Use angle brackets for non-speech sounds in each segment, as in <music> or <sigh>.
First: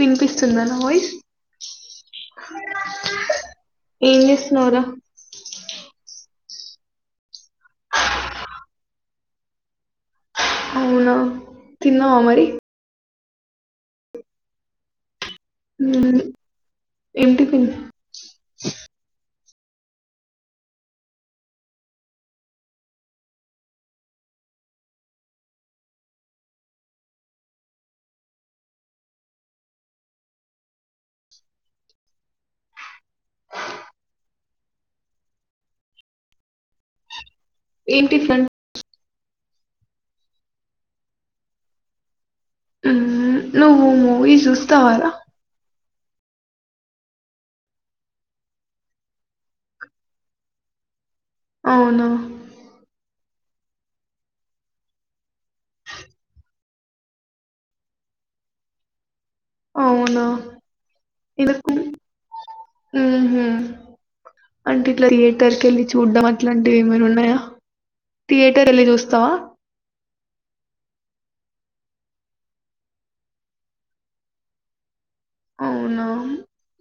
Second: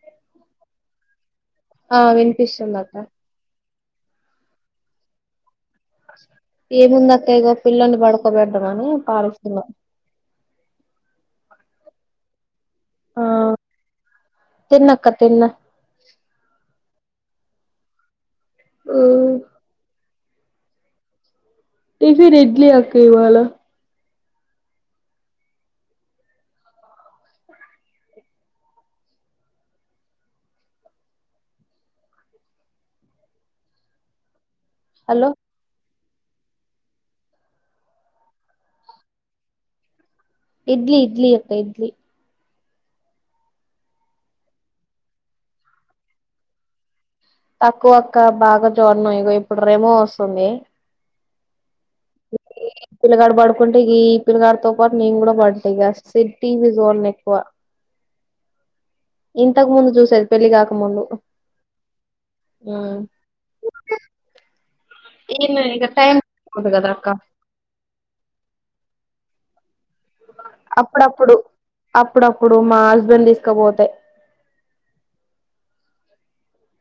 వినిపిస్తుందా నా వాయిస్ త ఆ వినుపిస్తుందక్కా ఏం చేస్తున్నావ్ రా ఏముందక్క ఇగో పిల్లల్ని పడుకోబెడ్దామని పారిస్తున్న అవునా తిన్నవా మరి ఆ తిన్నక్క తిన్న హ్మ్ ఇంటికి ఓ టిఫిన్ ఇడ్లీ అక్క ఇవాళ హలో ఏం టిఫన్ ఇడ్లీ ఇడ్లీ అక్క ఇడ్లీ మ్మ్. నువ్వు మూవీ చూస్తావా రా తక్కువక్క బాగా చూడ్ను ఇగో ఇప్పుడు రెమో వస్తుంది అవును <inaudible> ఈ పిల్లగాడ పడుకుంటే ఈ పిల్గాడతో పాటు నేను కూడా పడ్తా ఇక సి టీవి జోన్ ఎక్కువ ఇంతకు ముందు అవునా చూసేది పెళ్లి కాక ముందు ఇగా <inaudible> హు హ్మ్ అంటే ఇట్లా ఈమె థియేటర్కి వెళ్ళి ఇగ టైం చూడ్డం పోదు అట్లాంటివి కదా ఏమైనా అక్క ఉన్నాయా, థియేటర్ వెళ్ళి చూస్తావా, అప్పుడప్పుడు అప్పుడప్పుడు మా హస్బెండ్ తీసుకుపోతే అవునా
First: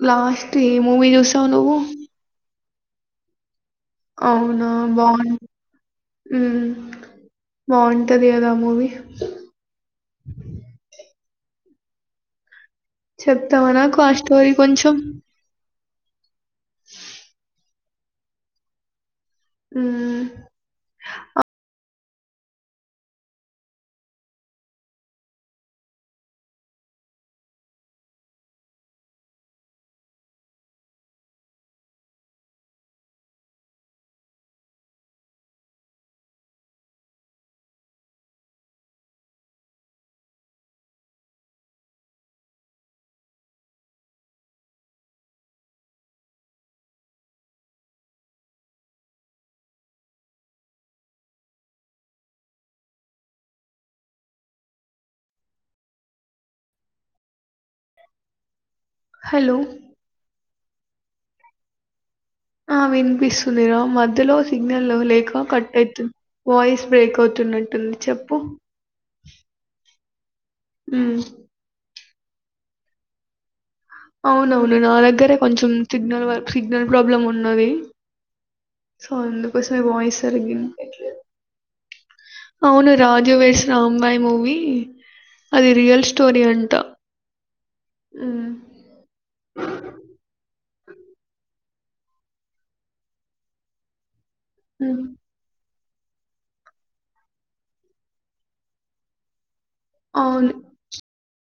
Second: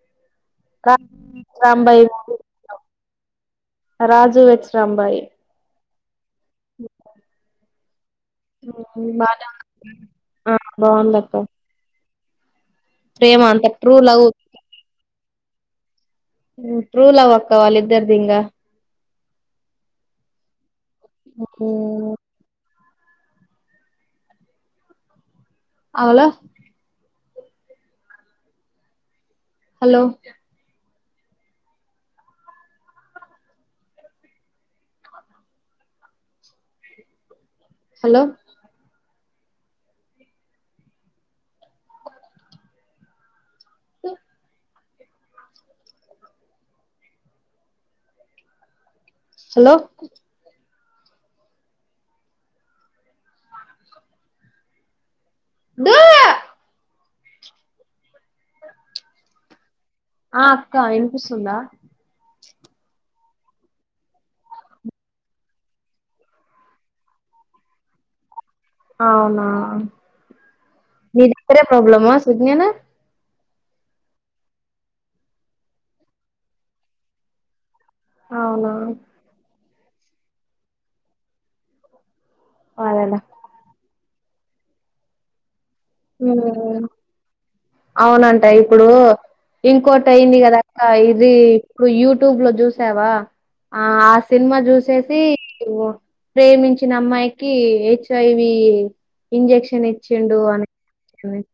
లాస్ట్ టీ రా మూవీ చూసావ్ నువ్వు రాంబాయి రాజు అవునా వెడ్స్ రాంబాయి బాగున్ మ్మ్ <unintelligible> మూవీ ఆ బావుందక్క చెప్తావా ట్రూ నాకు ఆ లవ్ స్టోరీ కొంచెం ట్రూ లవ్ అక్క వాళ్ళిద్దరిదీ ఇంకా హ్మ్ అవలా హలో హలో ఆ హలో బ హలో ఆ అక్కా వినిపిస్తుందా ఆ వినిపిస్తుందిరా మధ్యలో సిగ్నల్ లేక కట్ అయితుంది వాయిస్ బ్రేక్ అవుతున్నట్టుంది చెప్పు అవునా హ్మ్. మీదిక్కడే ప్రాబ్లమా విజ్ఞనా అవునవును నా దగ్గరే కొంచెం సిగ్నల్ వ సిగ్నల్ ప్రాబ్లమ్ ఉన్నది అవునా అసలు వాయిస్ సరిగా వినిపీయట్లేదు అవును అదేలే రాజు వెడ్స్ రాంబాయి మూవీ అది రియల్ స్టోరీ అంట అవునంట హ్మ్. ఇప్పుడు ఇంకో టి అయింది కదా ఆ ఇది ఇప్పుడు యూట్యూబ్ లో చూసావా ఆ ఆస్ సినిమా హ్మ్. చూసేసిఓ ప్రేమించిన అమ్మాయికి హెచ్ ఐ వి ఇంజక్షన్ నిచ్చిండు అవును. అని <unintelligible>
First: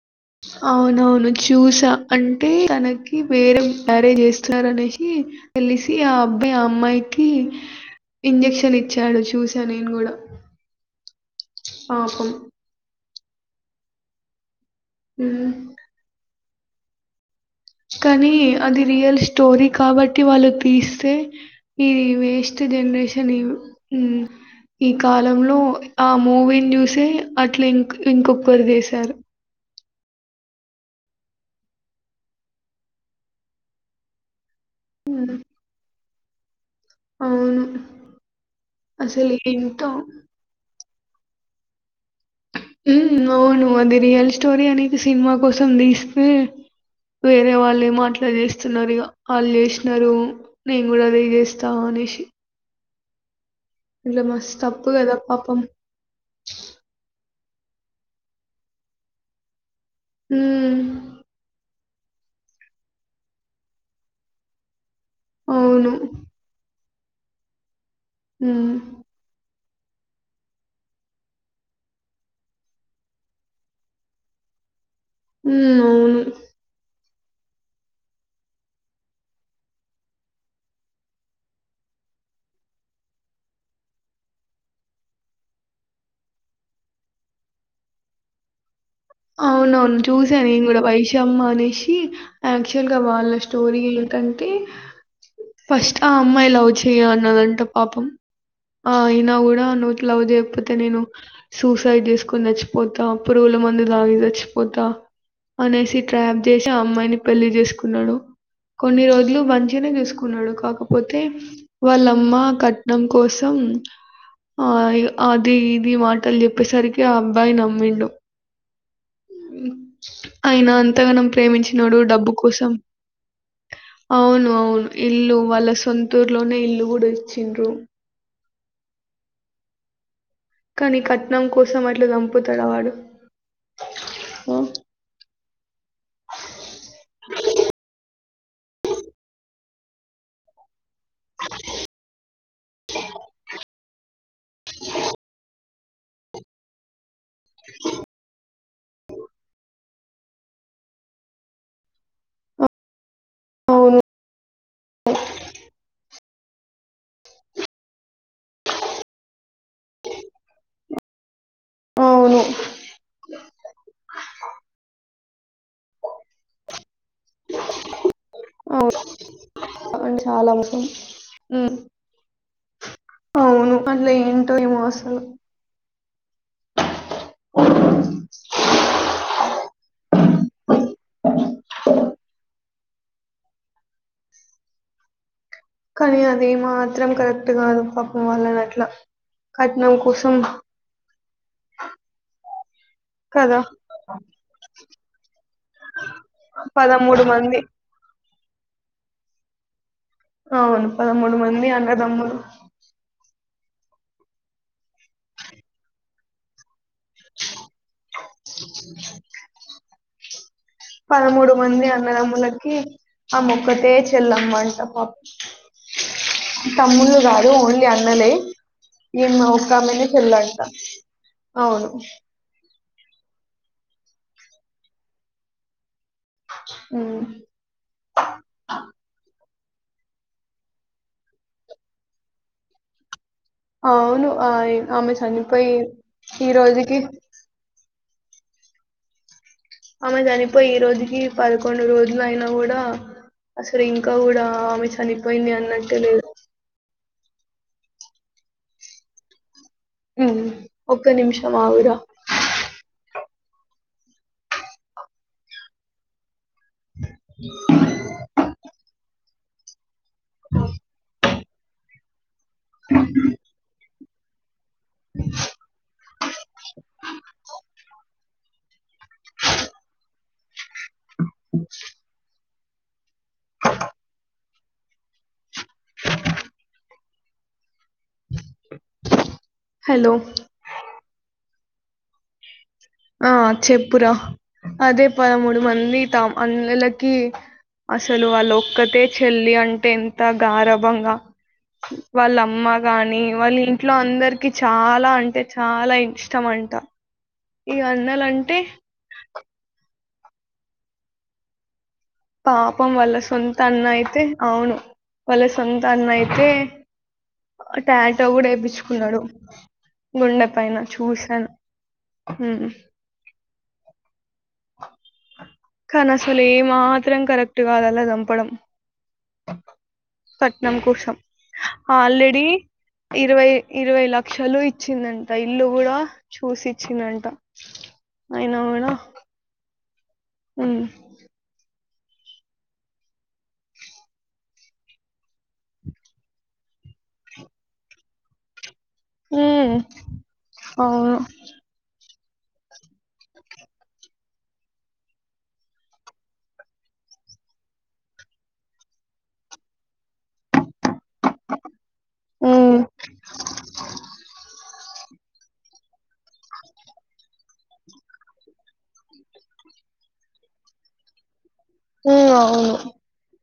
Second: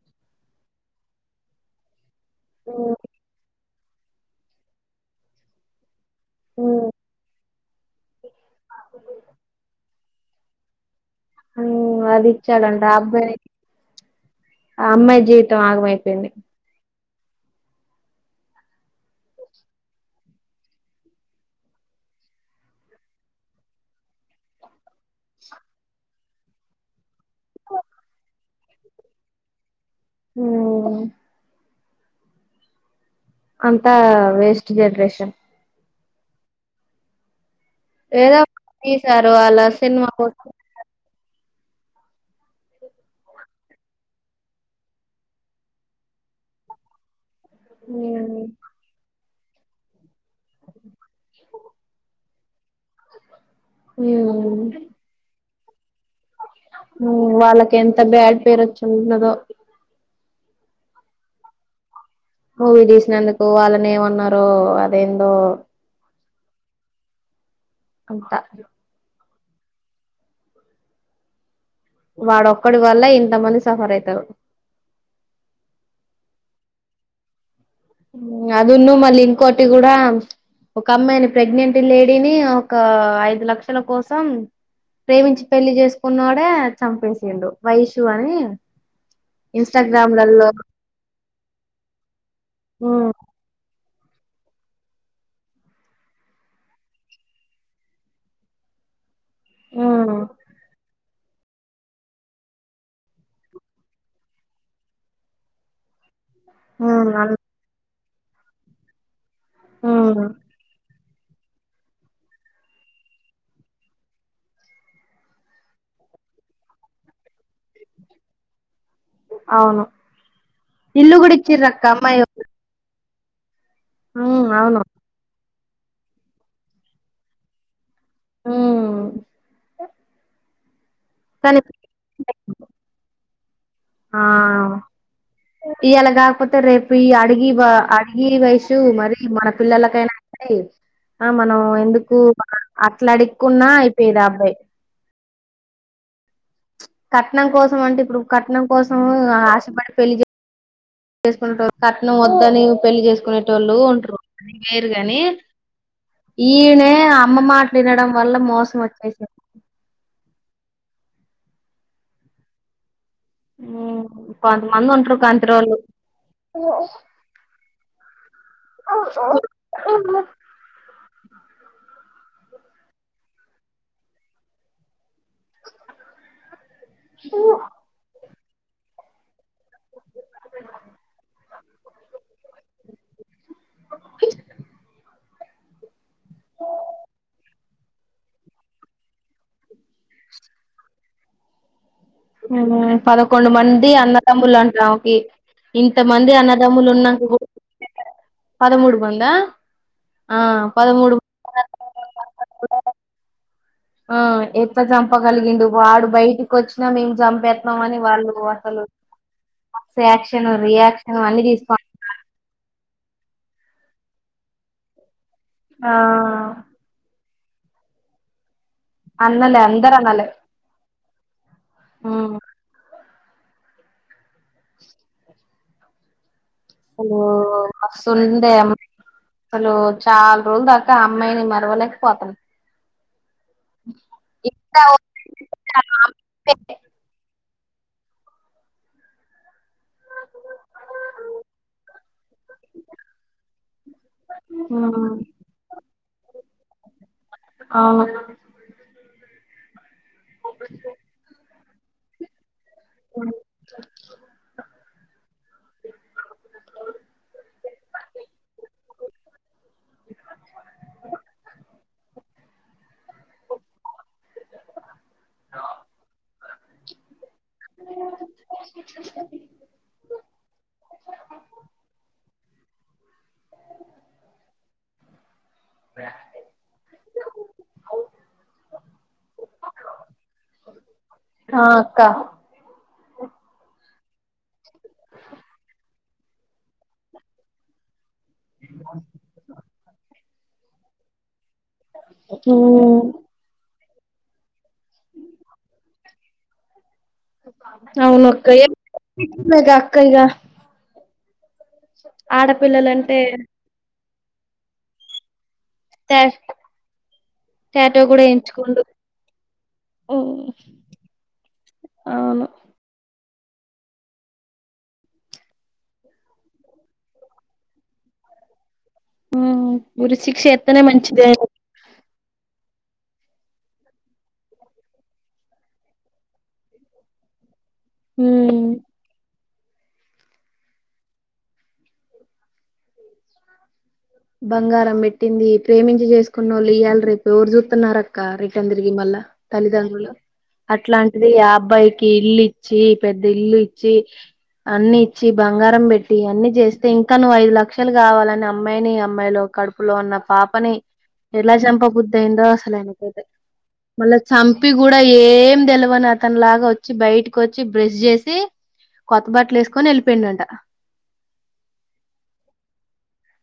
అవునవును చూసా అంటే ఉమ్ తనకి వేరే మేరేజ్ చేస్తున్నారనేసి తెలిసి ఆ అబ్బాయి ఆ ఉమ్, అమ్మాయికి ఇంజెక్షన్ ఇచ్చాడు చూసా నేను కూడా హ్మ్ అది ఇచ్చాడంట ఆఅబ్బాయి ఆ అమ్మాయి హ్మ్. జీవితం ఆగమైపోయింది కానీ అది రియల్ స్టోరీ కాబట్టి వాళ్ళు తీస్తే ఈది వేస్ట్ జనరేషన్ ఉమ్ ఈ కాలంలో ఆ మూవీని చూసే అట్లా ఇం ఇంకొకరి చేసారు ఉమ్ అంతా వేస్ట్ జనరేషన్ హ్మ్. అవును ఏదో తీశారు అసలు అలా ఎంతో సినిమా కోసం ఉమ్ అవును అది రియల్ స్టోరీ అనేది సినిమా కోసం తీస్తే వేరే వాళ్ళు ఏమో అట్లా ఉమ్ చేస్తున్నారు ఇక వాళ్ళు చేసినారు నేను కూడా అదే చేస్తా అనేసి ఇ మస్త్ ఉమ్, తప్పు కదా పాపం వాళ్ళకి ఎంత బ్యాడ్ పేరు వచ్చి ఉండదో ఉమ్ ఊరీ తీసినందుకు వాళ్ళని ఏమన్నారో ఏందో అవును. అంట హ్మ్. వాడొక్కడి వల్ల ఇంత మంది సఫర్ అయితారు ఉమ్ అవును అదన్న మళ్ళీ ఇంకోటి కూడా ఒక అమ్మాయిని ప్రెగ్నెంట్ లేడీని ఒక ఐదు లక్షల కోసం ప్రేమించి పెళ్లి చేసుకున్నోడే చంపేసిండు వైషూ అని అవునవును చూసాను ఇన్స్టాగ్రామ్లలో నేను కూడా వైశమ్మ అనేసి అక్చుఅల్ గా ఉమ్ వాళ్ళ స్టోరీ ంటే ఫస్ట్ ఆ అమ్మాయి లవ్ చేయనన్నాదంట పాపం ఆ నా కూడా నువ్వు ఉమ్ లవ్ చేయకపోతే నేను సూసైడ్ చేసుకుని సచ్చిపోతా పురుగుల మందు తాగి సచ్చిపోతా అనేసి ట్రాప్ చేసి ఉమ్ అమ్మాయిని అన్ పెళ్లి చేసుకు కున్నాడు కొన్ని రోజులు మంచిగానే ఉమ్ చూసుకున్నాడు కాక పోతే వాళ్ళమ్మ కట్నం కోసం ఆ అది ఇది మాటలు చెప్పేసరికి ఆ అబ్బాయి నమ్మిండు ఉమ్ అవును ఆయన ఇల్లు అంతగానం కూడా ఇచ్చిర్రు అక్క ప్రేమించినాడు అమ్మాయి డబ్బు కోసం అవును అవును ఇల్లు వాళ్ళ సొంతూరు లోనే ఇల్లు కూడా ఇచ్చిండ్రు ఉమ్ కానీ కట్నం కానీ కోసం అట్లా చంపుతాడా వాడు ఇయ్యాల కాకపోతే రేపు ఈ అడిగి వ తగి వయసు మరి మన పిల్లలకైనా అయి ఆ మనం ఎందుకు అట్లా అడుక్కున్నా అయిపోయేది అబ్బాయి కట్నం కోసం అంటే ఇప్పుడు కట్నం కోసం ఆశపడి పెళ్లి చేసుకున కట్నం వద్దని పెళ్లి చేసుకు కునే టోల్లు అవును ఉంటారు వేరు గాని ఈనే అమ్మ మాటాల్ వినడం వల్ల మోసం వచ్చేసి అవును హమ్ కొంత మంది ఉంటారు కాని టోల్లు అవును హమ్ అవును అందులో ఏంటో ఈమోసలు <unintelligible> <unintelligible> కానీ అది మాత్రం కరెక్ట్ కాదు పాపం వాళ్లనీ అట్ల కట్నం కోసం హమ్ పదకొండు కదా మంది అన్నదమ్ములు అంట అమేకి ఇంత మంది అన్నదమ్ములు పదమూడు ఉన్నాక కూడా మంది పదమూడు మంద అవును పదమూడు మంది అనదమ్ములు ఆ ఎట్ల చంపగలిగిండు వాడు బయటికి వచ్చి మేము చంపేస్తున్నాం అని వాళ్ళు అసలు మస్త్ యాక్ చ <unintelligible> పదమూడు మంది అన్నదమ్ములకి అమే ఒకటే చెల్లమ్మ అంట పాపం ఆ తమ్ములు గా ఓన్లీ అన్నలే ఏమో అన్నలే అందరు ఉక్కమనే అన్నలే చెల్ అంట అవును ఉమ్ హలో ఉమ్. బస్తు ఉండే అసలు చాలా రోజులు దాకా అమ్మాయిని మరవలేకపోతాన అవును ఆ ఆమె చనిపోయి ఈ రోజుకి ఆమె చనిపోయి ఈ రోజుకి పదకొండు రోజులు అయినా కూడా అసలు ఇంకా కూడా ఆమె ఉమ్ చనిపోయింది అన్నట్టే లేదు అవును హమ్ ఒక్క నిమిషం ఆగుర అ <unintelligible> <inaudible> హలో ఆ అక్క ఆ చెప్ప పుర అదే పదమూడు మంది త అన్నలకి అసలు వాళ్ళ ఒక్కటె చెల్లి అంటే ఎం ఎంత గారభంగా వాళ్ళమ్మ ఉమ్ గాని వాళ్ళు ఇట్లో అందరికి చాలా అంటే చాలా ఇష్టం అంట ఈ అవునక్క అన్నలంటే <unintelligible> కైగ పాపం వల్ల సొంత అన్న అయ్ తే అవును వలస్ సొంత అన్న టా అయితే టాటో కూడా టాటూ కూడ వేయించుకోండు వేపిన్చుకున్నాడు గుండె పైన చూశాను అవును కానీసలు ఏ మాత్రం కరెక్ట్ కాద అల చంపడం హమ్ ఊరి శిక్ష ఎత్తనే మంచిదెను డి ఇరవై ఇరవై లక్షలు ఇచ్చిందంట ఇల్లు కూడ చూసిచ్చిందంట అయిన మేడం హమ్ బంగారం పెట్టింది ప్రేమించి చేసుకున్న వాళ్ళు ఇయ్యాల రేపు ఎవరు చూతున్నార్ అక్క రిటన్ మళ్ళ ఉమ్, తల్లిదండ్రులు అవును అట్లాంటిది అబ్బాయికి ఇల్లు ఇచ్చి పెద్ద ఇల్లు ఇచ్చి అన్ని ఇచ్చి బంగారం పెట్టి అన్ని చేస్తే ఇంక నువ్వు ఐదు లక్షలు కావాలని అమ్మాయిని అమ్మాయిలో కడుపులో ఉన్న పాపని ఎలా చంప బుద్దు అయిందో అసలు ఉమ్. అయినకైతే మళ్ళా చంపి కూడా ఏం తెల ని అతను లాగా వచ్చి బయటకి వచ్చి బ్రష్ చేసి కొత్త బట్టలు వేసుకొని ఎళ్ళిపోయిడు అట హమ్ అవును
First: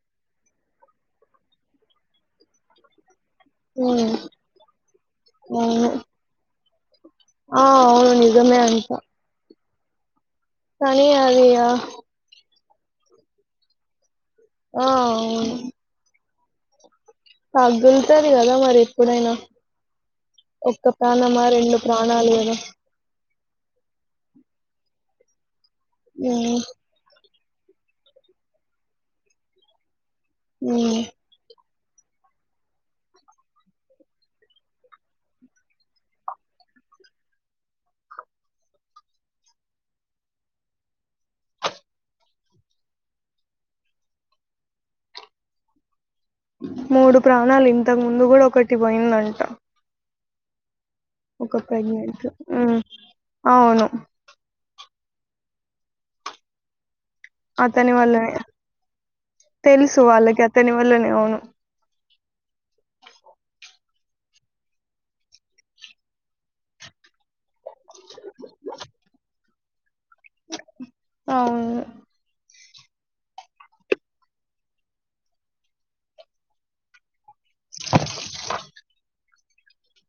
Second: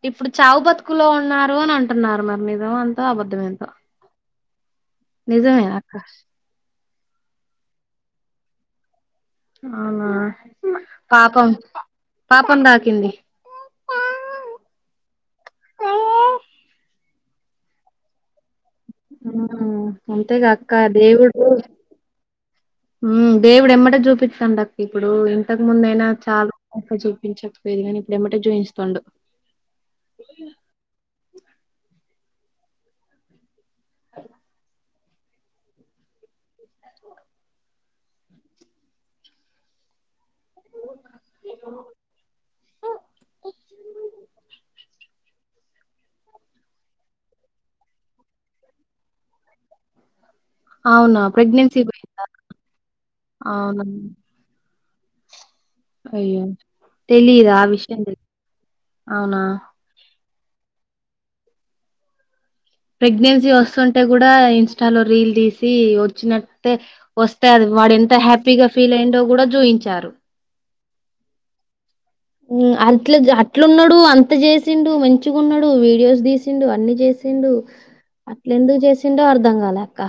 ఇప్పుడు చావు బతుకులో ఉన్నారు అని అంటున్నారు మరి నిజం అంత అబద్ మ ఉమ్ నిజమే అవును అక్క ఆ అవును నిజమే అంట అవునా కానీ అది పాపం ఆ పాపం ద కింది ఆ అవును పగుల్తదిగదా మరి ఎప్పుడైనా హమ్ అంతేగా అక్క ఒక్క దేవుడు ప్రాణమా రెండు ప్రాణాలు కదా హమ్ దేవుడు ఎమ్మటే చూపిస్తాండు అక్క ఇప్పుడు ఇంతకు ముందైన చాలుజ ఉమ్ చకపోయది కాగానీ ఇప్పుడ ఏమటే జుయిస్తుండు హమ్ మూడు ప్రాణాలు ఇంతకు ముందు కూడా ఒకటి పోయిందంట అవునా ఒక ప్రెగ్నెన్సీ ప్రగనట్ పోయిందా అవునా అవును అయ్యో తెలిదా అతని విషయం తెలి వల్లనే అవునా దని వల్లనే అవును ప్రెగ్నెన్సీ వస్తుంటే కూడా ఇన్స్టాలో రీల్ తీసి వచ్చినట్టే వస్తే అది వాడు ఎంత హ్యాపీగా ఫీల్ అయిందో కూడా చూయించారు అవును అట్ల అట్లున్నాడు అంత చేసిండు మంచిగా ఉన్నాడు వీడియోస్ తీసిండు అన్ని చేసిండు అట్ల ఎందుకు చేసిండో అర్ధం కాలక్క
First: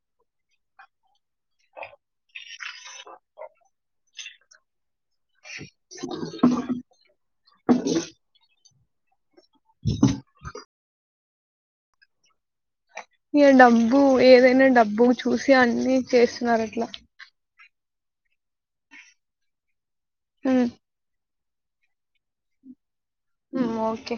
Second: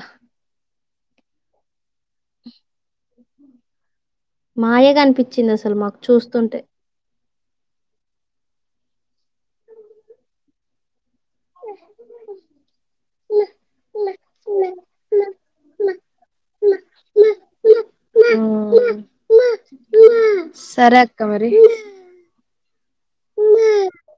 మాయ క అనిపిించ వచ్చింది అసలు మాకు చూస్తుంటే ఈ డబ్బు ఏదైనా డబ్బు చూసి అన్నిీ చేస్తున్నారు అట్లా ఉమ్ సరక్ అక్క మరి ఓకే